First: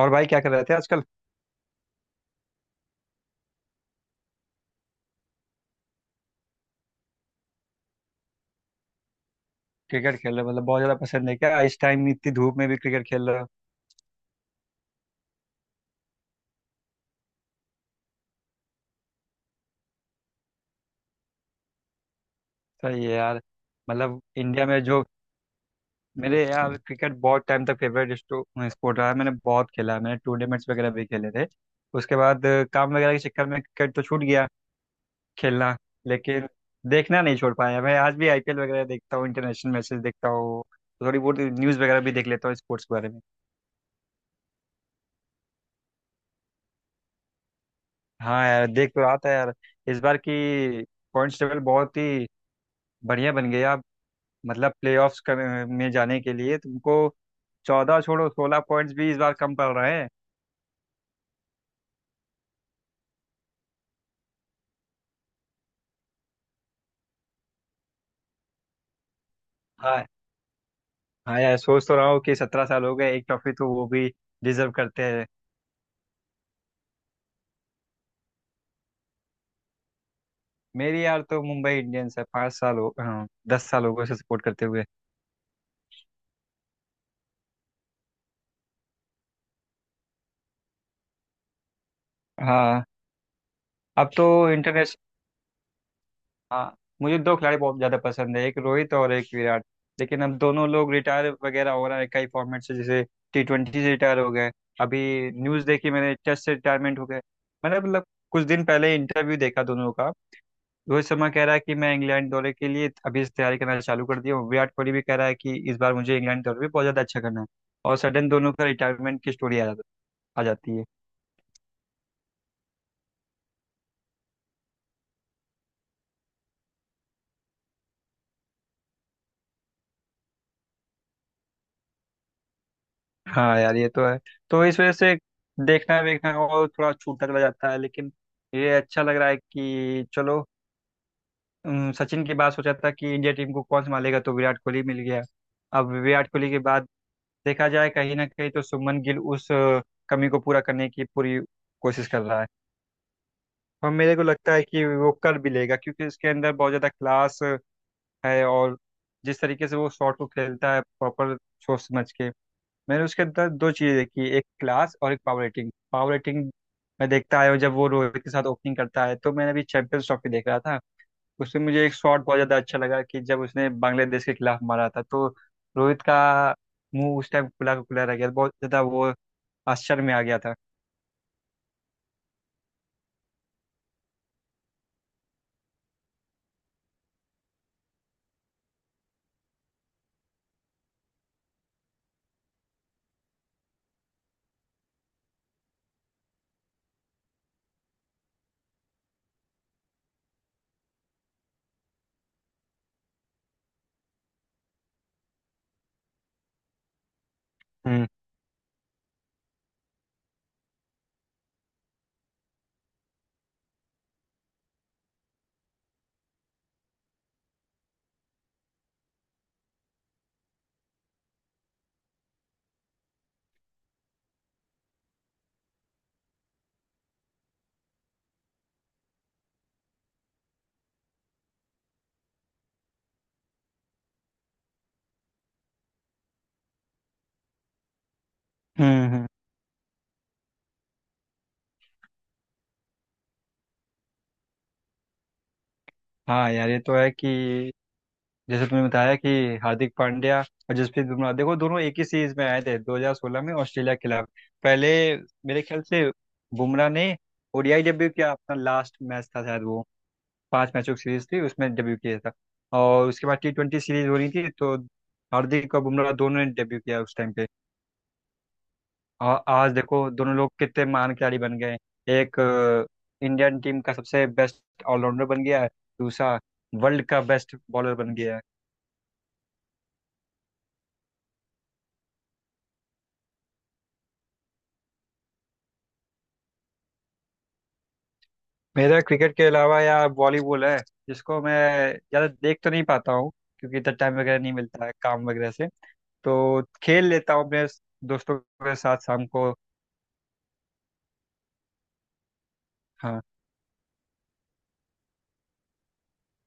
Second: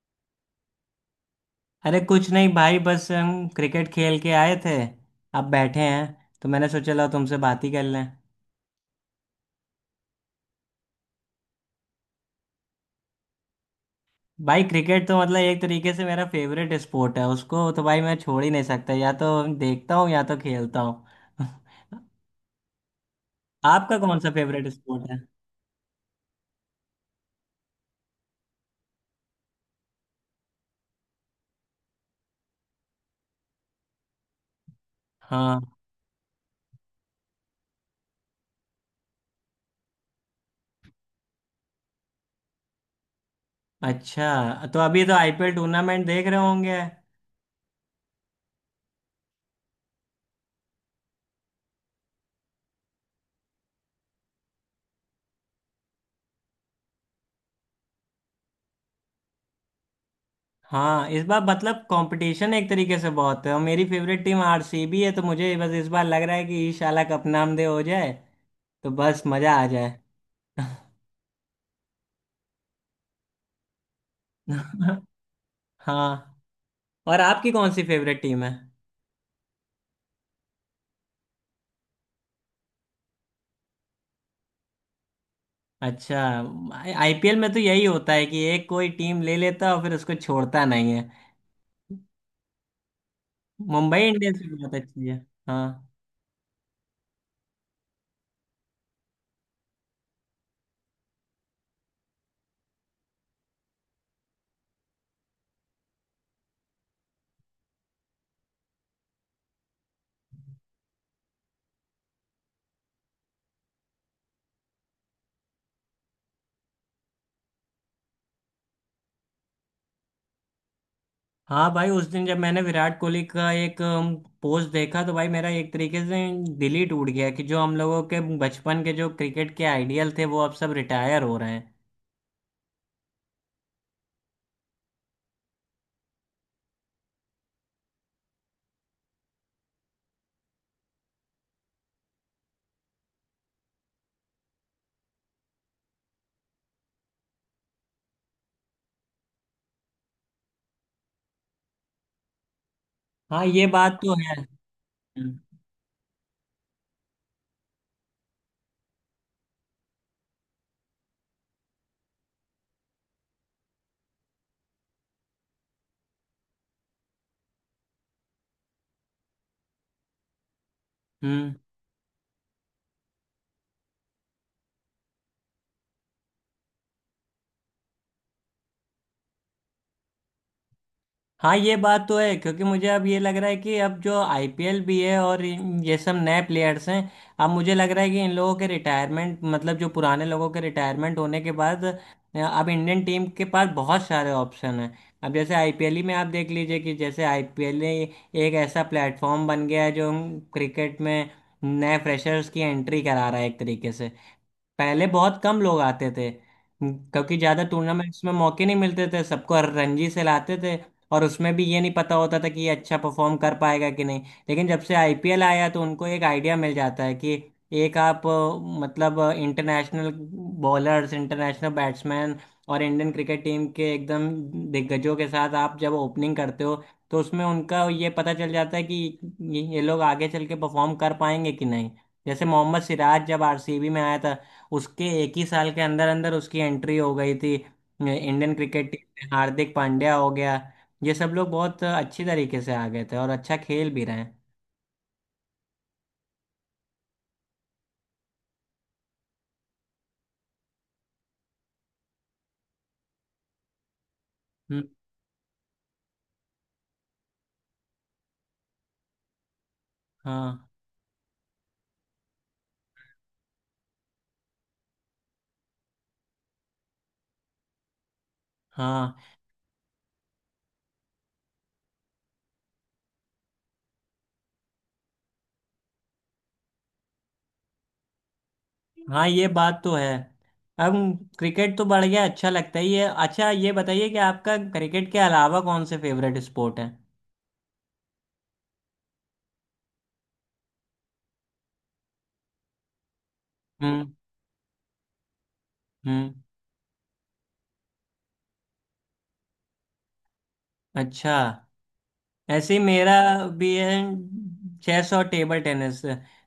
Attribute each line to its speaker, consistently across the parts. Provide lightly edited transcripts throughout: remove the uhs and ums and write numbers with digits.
Speaker 1: और भाई क्या कर रहे थे आजकल।
Speaker 2: अरे कुछ नहीं भाई, बस हम क्रिकेट खेल के आए थे। अब बैठे हैं तो मैंने सोचा लाओ तुमसे बात ही कर लें।
Speaker 1: क्रिकेट खेल रहे हो, मतलब बहुत ज्यादा पसंद है क्या इस टाइम इतनी धूप में भी क्रिकेट खेल रहे हो।
Speaker 2: भाई क्रिकेट तो मतलब एक तरीके से मेरा फेवरेट स्पोर्ट है, उसको तो भाई मैं छोड़ ही नहीं सकता। या तो देखता हूँ या तो खेलता हूँ।
Speaker 1: सही है यार।
Speaker 2: आपका कौन
Speaker 1: मतलब
Speaker 2: सा
Speaker 1: इंडिया
Speaker 2: फेवरेट
Speaker 1: में जो
Speaker 2: स्पोर्ट है?
Speaker 1: मेरे यार क्रिकेट बहुत टाइम तक फेवरेट स्पोर्ट रहा है। मैंने बहुत खेला है, मैंने टूर्नामेंट्स वगैरह भी खेले थे। उसके बाद काम वगैरह के चक्कर में क्रिकेट तो छूट गया
Speaker 2: हाँ।
Speaker 1: खेलना, लेकिन देखना नहीं छोड़ पाया। मैं आज भी आईपीएल वगैरह देखता हूँ, इंटरनेशनल मैचेस देखता हूँ। थोड़ी बहुत न्यूज़ वगैरह भी देख लेता हूँ स्पोर्ट्स के बारे में।
Speaker 2: अच्छा, तो अभी तो आईपीएल टूर्नामेंट देख रहे होंगे?
Speaker 1: हाँ यार, देख तो रहा था यार। इस बार की पॉइंट्स टेबल बहुत ही बढ़िया बन गया। मतलब प्लेऑफ्स कर में जाने के लिए तुमको 14 छोड़ो, 16 पॉइंट्स भी इस बार कम पड़ रहे हैं।
Speaker 2: हाँ, इस बार मतलब कंपटीशन एक तरीके से बहुत है, और मेरी फेवरेट टीम आरसीबी है, तो मुझे बस इस बार लग रहा है कि इंशाल्लाह कप नामदे हो जाए, तो बस मजा आ जाए।
Speaker 1: हाँ। हाँ यार, सोच तो रहा हूँ कि 17 साल हो गए, एक ट्रॉफी तो वो भी डिजर्व करते हैं।
Speaker 2: हाँ। और आपकी कौन सी फेवरेट टीम है?
Speaker 1: मेरी यार तो मुंबई इंडियंस है, 5 साल हो, हाँ 10 साल हो गए उसे सपोर्ट करते हुए।
Speaker 2: अच्छा। आईपीएल में तो यही होता है कि एक कोई टीम ले लेता है और फिर उसको छोड़ता नहीं है।
Speaker 1: हाँ।
Speaker 2: मुंबई
Speaker 1: अब तो
Speaker 2: इंडियंस भी बहुत अच्छी है। हाँ।
Speaker 1: हाँ, मुझे दो खिलाड़ी बहुत ज़्यादा पसंद है, एक रोहित और एक विराट। लेकिन अब दोनों लोग रिटायर वगैरह हो रहा है कई फॉर्मेट से। जैसे T20 से रिटायर हो गए। अभी न्यूज़ देखी मैंने, टेस्ट से रिटायरमेंट हो गए। मैंने मतलब कुछ दिन पहले इंटरव्यू देखा दोनों का। रोहित शर्मा कह रहा है कि मैं इंग्लैंड दौरे के लिए अभी से तैयारी करना चालू कर दिया हूँ। विराट कोहली भी कह रहा है कि इस बार मुझे इंग्लैंड दौरे पे बहुत ज़्यादा अच्छा करना है। और सडन दोनों का रिटायरमेंट की स्टोरी आ जाती है।
Speaker 2: हाँ भाई, उस दिन जब मैंने विराट कोहली का एक पोस्ट देखा तो भाई मेरा एक तरीके से दिल ही टूट गया कि जो हम लोगों के बचपन के जो क्रिकेट के आइडियल थे वो अब सब रिटायर हो रहे हैं।
Speaker 1: हाँ यार, ये तो है। तो इस वजह से देखना देखना और थोड़ा छूटता चला जाता है। लेकिन ये अच्छा लग रहा है कि चलो, सचिन की बात सोचा था कि इंडिया टीम को कौन संभालेगा, तो विराट कोहली मिल गया। अब विराट कोहली के बाद देखा जाए, कहीं ना कहीं तो सुमन गिल उस कमी को पूरा करने की पूरी कोशिश कर रहा है।
Speaker 2: हाँ, ये
Speaker 1: और
Speaker 2: बात तो
Speaker 1: मेरे को
Speaker 2: है।
Speaker 1: लगता है कि वो कर
Speaker 2: हम्म।
Speaker 1: भी लेगा, क्योंकि इसके अंदर बहुत ज़्यादा क्लास है। और जिस तरीके से वो शॉट को खेलता है, प्रॉपर सोच समझ के। मैंने उसके अंदर दो चीज़ें देखी, एक क्लास और एक पावर रेटिंग। पावर रेटिंग मैं देखता आया हूँ जब वो रोहित के साथ ओपनिंग करता है। तो मैंने अभी चैंपियंस ट्रॉफी देख रहा था,
Speaker 2: हम्म।
Speaker 1: उसमें मुझे एक शॉट बहुत ज़्यादा अच्छा लगा कि जब उसने बांग्लादेश के खिलाफ मारा था, तो रोहित का मुंह उस टाइम खुला का खुला रह गया। बहुत ज़्यादा वो आश्चर्य में आ गया था।
Speaker 2: हाँ ये बात तो है, क्योंकि मुझे अब ये लग रहा है कि अब जो आईपीएल भी है और ये सब नए प्लेयर्स हैं। अब मुझे लग रहा है कि इन लोगों के रिटायरमेंट, मतलब जो पुराने लोगों के रिटायरमेंट होने के बाद, अब इंडियन टीम के पास बहुत सारे ऑप्शन हैं। अब जैसे आईपीएल ही में आप देख लीजिए कि जैसे आईपीएल एक ऐसा प्लेटफॉर्म बन गया है जो क्रिकेट में नए फ्रेशर्स की एंट्री करा रहा है एक तरीके से। पहले बहुत कम लोग आते थे, क्योंकि ज़्यादा
Speaker 1: हम्म।
Speaker 2: टूर्नामेंट्स में मौके नहीं मिलते थे, सबको रणजी से लाते थे। और उसमें भी ये नहीं पता होता था कि ये अच्छा परफॉर्म कर पाएगा कि नहीं। लेकिन जब से आईपीएल आया तो उनको एक आइडिया मिल जाता है कि एक आप मतलब इंटरनेशनल बॉलर्स, इंटरनेशनल बैट्समैन और इंडियन क्रिकेट टीम के एकदम दिग्गजों के साथ आप जब ओपनिंग करते हो, तो उसमें उनका ये पता चल जाता है कि ये लोग आगे चल के परफॉर्म कर पाएंगे कि नहीं। जैसे मोहम्मद सिराज जब आरसीबी में आया था, उसके एक ही साल के अंदर अंदर उसकी एंट्री हो गई थी Indian cricket
Speaker 1: hmm.
Speaker 2: Team
Speaker 1: hmm.
Speaker 2: में। हार्दिक पांड्या हो गया, ये सब लोग बहुत अच्छी तरीके से आ गए थे और अच्छा खेल भी रहे हैं।
Speaker 1: हाँ यार, ये तो है कि जैसे तुमने बताया कि हार्दिक पांड्या और जसप्रीत बुमराह, देखो दोनों एक ही सीरीज में आए थे 2016 में ऑस्ट्रेलिया के खिलाफ।
Speaker 2: हम्म।
Speaker 1: पहले मेरे ख्याल से बुमराह ने ओडीआई डेब्यू किया, अपना लास्ट मैच था शायद वो।
Speaker 2: हाँ।
Speaker 1: 5 मैचों की सीरीज थी, उसमें डेब्यू किया था। और उसके बाद T20 सीरीज हो रही थी, तो हार्दिक और बुमराह दोनों ने डेब्यू किया उस टाइम पे।
Speaker 2: हाँ।
Speaker 1: और आज देखो दोनों लोग कितने महान खिलाड़ी बन गए। एक इंडियन टीम का सबसे बेस्ट ऑलराउंडर बन गया है, दूसरा वर्ल्ड का बेस्ट बॉलर बन गया है।
Speaker 2: हाँ ये बात तो है। अब क्रिकेट तो बढ़ गया, अच्छा लगता है ये। अच्छा, ये बताइए कि आपका क्रिकेट के अलावा कौन से फेवरेट स्पोर्ट हैं?
Speaker 1: मेरा क्रिकेट के अलावा यार वॉलीबॉल है, जिसको मैं ज़्यादा देख तो नहीं पाता हूँ, क्योंकि इतना
Speaker 2: हम्म।
Speaker 1: टाइम वगैरह नहीं मिलता है काम वगैरह से।
Speaker 2: हम्म।
Speaker 1: तो खेल लेता हूँ अपने दोस्तों के साथ शाम को।
Speaker 2: अच्छा, ऐसे ही मेरा
Speaker 1: हाँ।
Speaker 2: भी है। चेस और टेबल टेनिस।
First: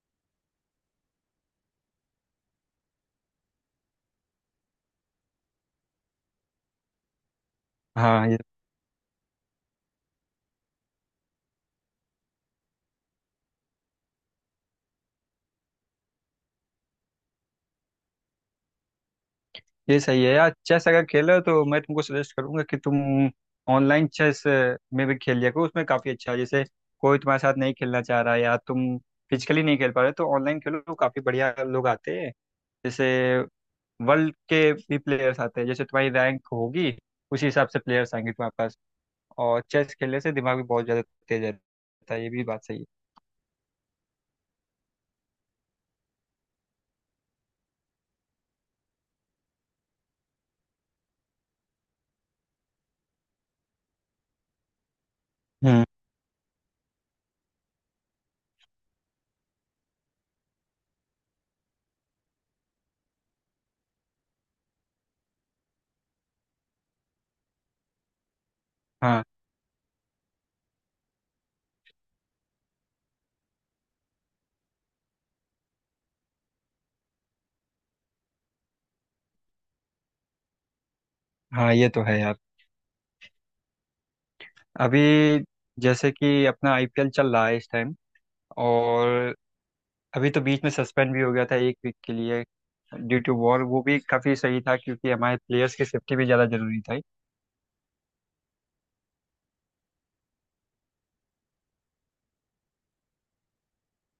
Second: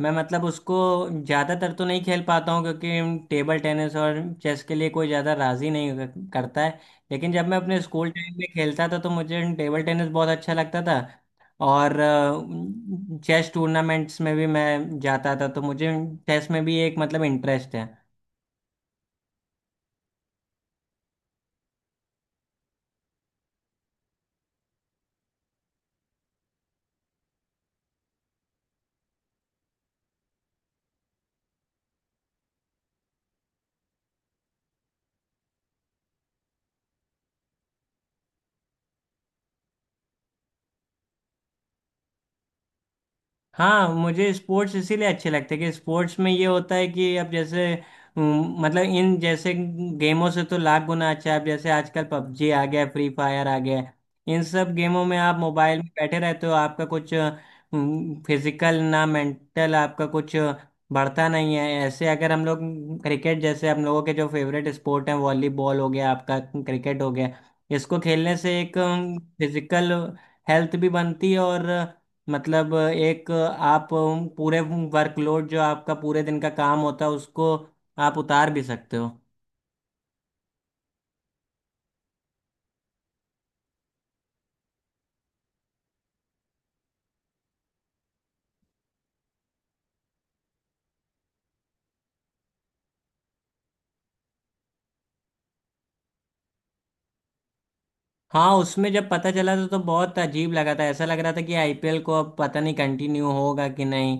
Speaker 2: मैं मतलब उसको ज़्यादातर तो नहीं खेल पाता हूँ क्योंकि टेबल टेनिस और चेस के लिए कोई ज़्यादा राज़ी नहीं करता है। लेकिन जब मैं अपने स्कूल
Speaker 1: हाँ,
Speaker 2: टाइम
Speaker 1: ये
Speaker 2: में खेलता था तो मुझे टेबल टेनिस बहुत अच्छा लगता था। और चेस टूर्नामेंट्स में भी मैं जाता था, तो मुझे चेस में भी एक मतलब इंटरेस्ट है।
Speaker 1: ये सही है यार। चेस अगर खेल रहे हो तो मैं तुमको सजेस्ट करूंगा कि तुम ऑनलाइन चेस में भी खेल लिया करो, उसमें काफ़ी अच्छा है। जैसे कोई तुम्हारे साथ नहीं खेलना चाह रहा है या तुम फिजिकली नहीं खेल पा रहे, तो ऑनलाइन खेलो तो काफ़ी बढ़िया लोग आते हैं। जैसे वर्ल्ड के भी प्लेयर्स आते हैं, जैसे तुम्हारी रैंक होगी उसी हिसाब से प्लेयर्स आएंगे तुम्हारे पास। और चेस खेलने से दिमाग भी बहुत ज्यादा तेज रहता है, ये भी बात सही है।
Speaker 2: हाँ, मुझे स्पोर्ट्स इसीलिए अच्छे लगते हैं कि स्पोर्ट्स में ये होता है कि अब जैसे मतलब इन जैसे गेमों से तो लाख गुना अच्छा है। अब जैसे आजकल पबजी आ गया, फ्री फायर आ गया है। इन सब गेमों में आप मोबाइल
Speaker 1: हम्म।
Speaker 2: में बैठे रहते हो, आपका कुछ फिजिकल ना मेंटल, आपका कुछ बढ़ता नहीं है। ऐसे अगर हम लोग क्रिकेट जैसे, हम लोगों के जो फेवरेट स्पोर्ट हैं, वॉलीबॉल हो गया, आपका क्रिकेट हो गया, इसको खेलने से एक
Speaker 1: हाँ।
Speaker 2: फिजिकल हेल्थ भी बनती है, और मतलब एक आप पूरे वर्कलोड, जो आपका पूरे दिन का काम होता है, उसको आप उतार भी सकते हो।
Speaker 1: हाँ ये तो है यार। अभी जैसे कि अपना आईपीएल चल रहा है इस टाइम, और अभी तो बीच में सस्पेंड भी हो गया था एक वीक के लिए, ड्यू टू वॉर। वो भी काफ़ी सही था, क्योंकि हमारे प्लेयर्स की सेफ्टी भी ज़्यादा जरूरी था।
Speaker 2: हाँ, उसमें जब पता चला था तो बहुत अजीब लगा था, ऐसा लग रहा था कि आईपीएल को अब पता नहीं कंटिन्यू होगा कि नहीं,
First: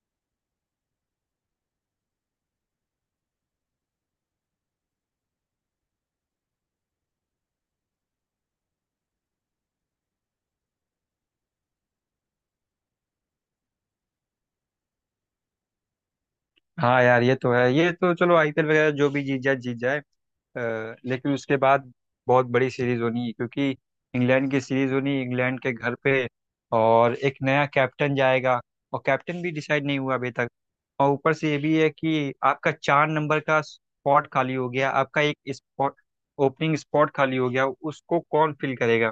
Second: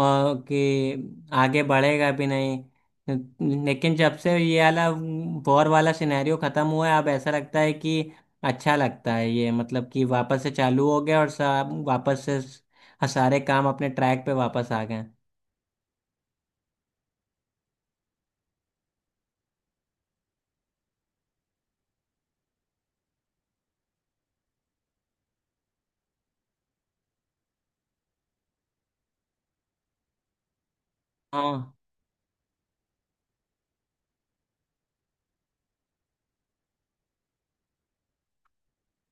Speaker 2: और कि आगे बढ़ेगा भी नहीं। लेकिन जब से ये वाला वॉर वाला सिनेरियो ख़त्म हुआ है, अब ऐसा लगता है कि अच्छा लगता है ये, मतलब कि वापस से चालू हो गया और सब वापस से सारे काम अपने ट्रैक पे वापस आ गए।
Speaker 1: हाँ यार ये तो है, ये तो चलो आईपीएल वगैरह जो भी जीत जाए जीत जाए। लेकिन उसके बाद बहुत बड़ी सीरीज होनी है, क्योंकि इंग्लैंड की सीरीज होनी, इंग्लैंड के घर पे। और एक नया कैप्टन जाएगा, और कैप्टन भी डिसाइड नहीं हुआ अभी तक। और ऊपर से ये
Speaker 2: हाँ।
Speaker 1: भी है कि आपका 4 नंबर का स्पॉट खाली हो गया, आपका एक स्पॉट ओपनिंग स्पॉट खाली हो गया, उसको कौन फिल करेगा।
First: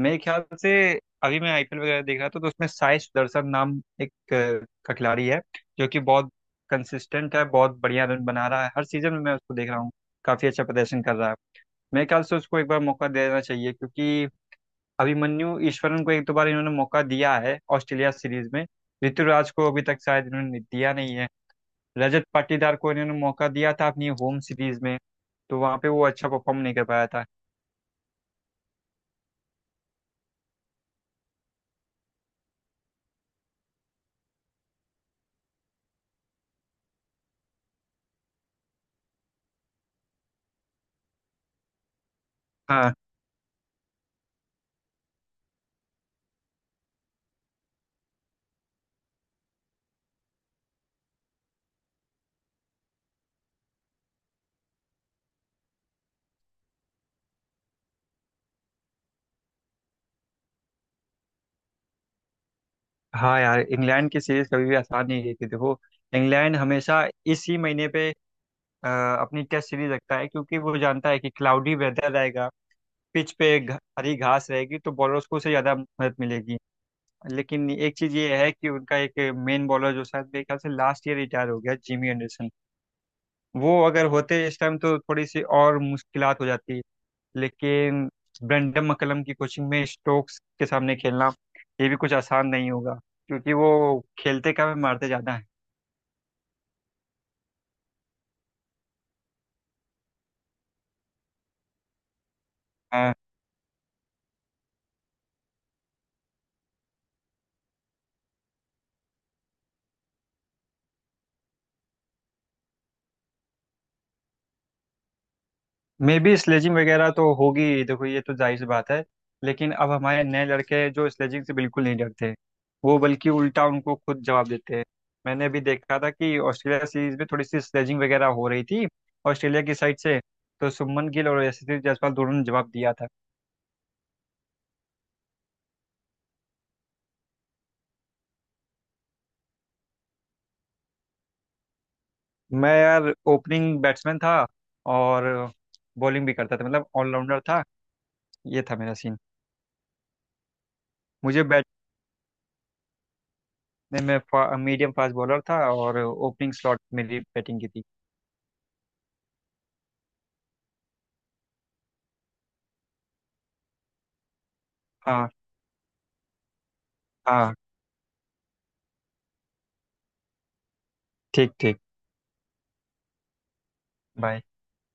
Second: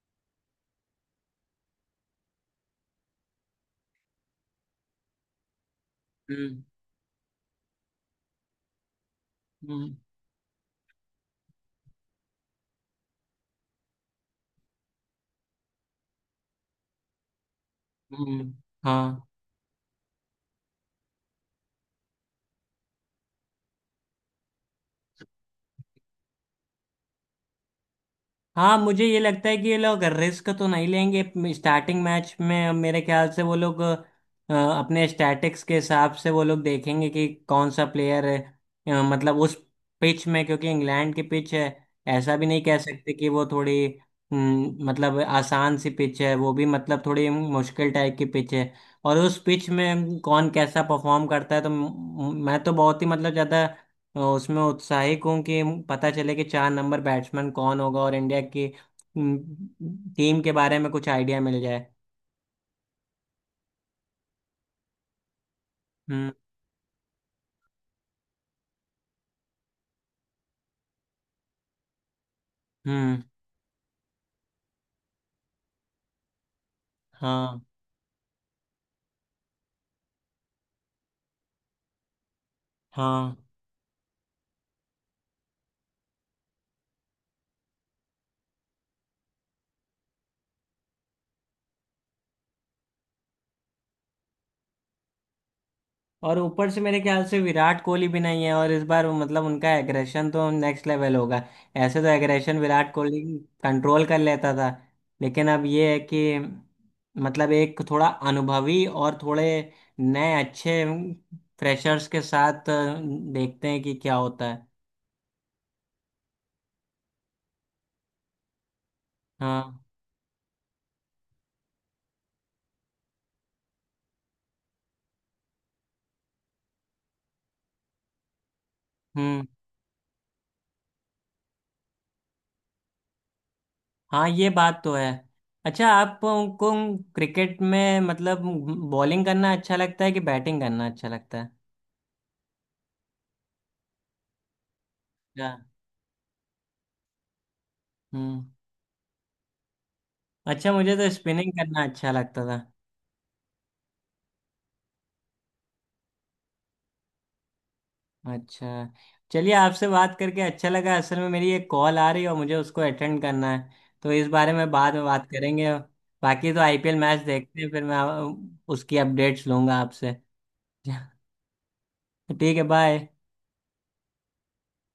Speaker 1: मेरे ख्याल से अभी मैं आईपीएल वगैरह देख रहा था, तो उसमें साई सुदर्शन नाम एक का खिलाड़ी है, जो कि बहुत
Speaker 2: हम्म।
Speaker 1: कंसिस्टेंट है, बहुत बढ़िया रन बना रहा है हर सीजन में। मैं उसको देख रहा हूँ,
Speaker 2: हम्म।
Speaker 1: काफी अच्छा प्रदर्शन कर रहा है। मेरे ख्याल से उसको एक बार मौका देना चाहिए, क्योंकि अभिमन्यु ईश्वरन को एक दो बार इन्होंने मौका दिया है ऑस्ट्रेलिया सीरीज
Speaker 2: हम्म।
Speaker 1: में।
Speaker 2: हाँ।
Speaker 1: ऋतुराज को अभी तक शायद इन्होंने दिया नहीं है। रजत पाटीदार को इन्होंने मौका दिया था अपनी होम सीरीज में, तो वहां पे वो अच्छा परफॉर्म नहीं कर पाया था।
Speaker 2: हाँ मुझे ये लगता है कि ये लोग रिस्क तो नहीं लेंगे। स्टार्टिंग मैच में मेरे ख्याल से वो लोग अपने स्टैटिक्स के हिसाब से वो लोग देखेंगे कि कौन सा प्लेयर है, मतलब उस पिच में, क्योंकि इंग्लैंड की पिच है, ऐसा भी नहीं कह
Speaker 1: हाँ।
Speaker 2: सकते कि वो थोड़ी मतलब आसान सी पिच है, वो भी मतलब थोड़ी मुश्किल टाइप की पिच है। और उस पिच में कौन कैसा परफॉर्म करता है, तो मैं तो बहुत ही मतलब ज़्यादा, तो उसमें उत्साहित हूँ कि पता चले कि 4 नंबर बैट्समैन कौन होगा और इंडिया की टीम के बारे में कुछ आइडिया मिल जाए।
Speaker 1: हाँ यार, इंग्लैंड की सीरीज कभी भी आसान नहीं रहती, देखो।
Speaker 2: हम्म।
Speaker 1: इंग्लैंड हमेशा इसी महीने पे अ, अपनी टेस्ट सीरीज रखता है, क्योंकि वो जानता है कि क्लाउडी वेदर रहेगा,
Speaker 2: हम्म।
Speaker 1: पिच पे हरी घास रहेगी, तो बॉलर्स को उसे ज़्यादा मदद मिलेगी।
Speaker 2: हाँ।
Speaker 1: लेकिन एक चीज़ ये है कि उनका एक मेन बॉलर, जो शायद मेरे ख्याल से लास्ट ईयर रिटायर हो गया, जिमी एंडरसन,
Speaker 2: हाँ,
Speaker 1: वो अगर होते इस टाइम तो थोड़ी सी और मुश्किलात हो जाती। लेकिन ब्रेंडन मक्कलम की कोचिंग में स्टोक्स के सामने खेलना, ये भी कुछ आसान नहीं होगा, क्योंकि वो खेलते कम है मारते ज़्यादा
Speaker 2: और ऊपर से मेरे ख्याल से विराट कोहली भी नहीं है, और इस बार मतलब उनका एग्रेशन तो नेक्स्ट लेवल होगा। ऐसे तो एग्रेशन विराट
Speaker 1: हैं।
Speaker 2: कोहली कंट्रोल कर लेता था, लेकिन अब ये है कि मतलब एक थोड़ा अनुभवी और थोड़े नए अच्छे फ्रेशर्स के साथ देखते हैं कि क्या होता है।
Speaker 1: मे बी स्लेजिंग वगैरह तो होगी ही, देखो ये तो जाहिर सी बात है। लेकिन
Speaker 2: हाँ।
Speaker 1: अब हमारे नए लड़के हैं जो स्लेजिंग से बिल्कुल नहीं डरते, वो बल्कि उल्टा उनको खुद जवाब देते हैं। मैंने अभी देखा था कि ऑस्ट्रेलिया सीरीज में थोड़ी सी स्लेजिंग वगैरह हो रही थी
Speaker 2: हम्म।
Speaker 1: ऑस्ट्रेलिया की साइड से, तो शुभमन गिल और यशस्वी जायसवाल दोनों ने जवाब दिया था।
Speaker 2: हाँ ये बात तो है। अच्छा, आपको क्रिकेट में मतलब बॉलिंग करना अच्छा लगता है कि बैटिंग करना अच्छा लगता है?
Speaker 1: मैं यार ओपनिंग बैट्समैन था, और
Speaker 2: अच्छा।
Speaker 1: बॉलिंग भी करता था, मतलब ऑलराउंडर था।
Speaker 2: हम्म।
Speaker 1: ये था मेरा सीन।
Speaker 2: अच्छा, मुझे तो
Speaker 1: मुझे
Speaker 2: स्पिनिंग
Speaker 1: बैटने
Speaker 2: करना अच्छा लगता था।
Speaker 1: में मीडियम फास्ट बॉलर था और ओपनिंग स्लॉट मेरी बैटिंग की थी।
Speaker 2: अच्छा, चलिए, आपसे बात करके अच्छा लगा। असल में मेरी एक कॉल आ रही है और मुझे उसको अटेंड करना है, तो इस बारे में बाद में बात
Speaker 1: हाँ।
Speaker 2: करेंगे। बाकी तो आईपीएल मैच
Speaker 1: हाँ।
Speaker 2: देखते हैं, फिर मैं उसकी अपडेट्स लूंगा आपसे।
Speaker 1: ठीक ठीक।
Speaker 2: ठीक है, बाय।
Speaker 1: बाय।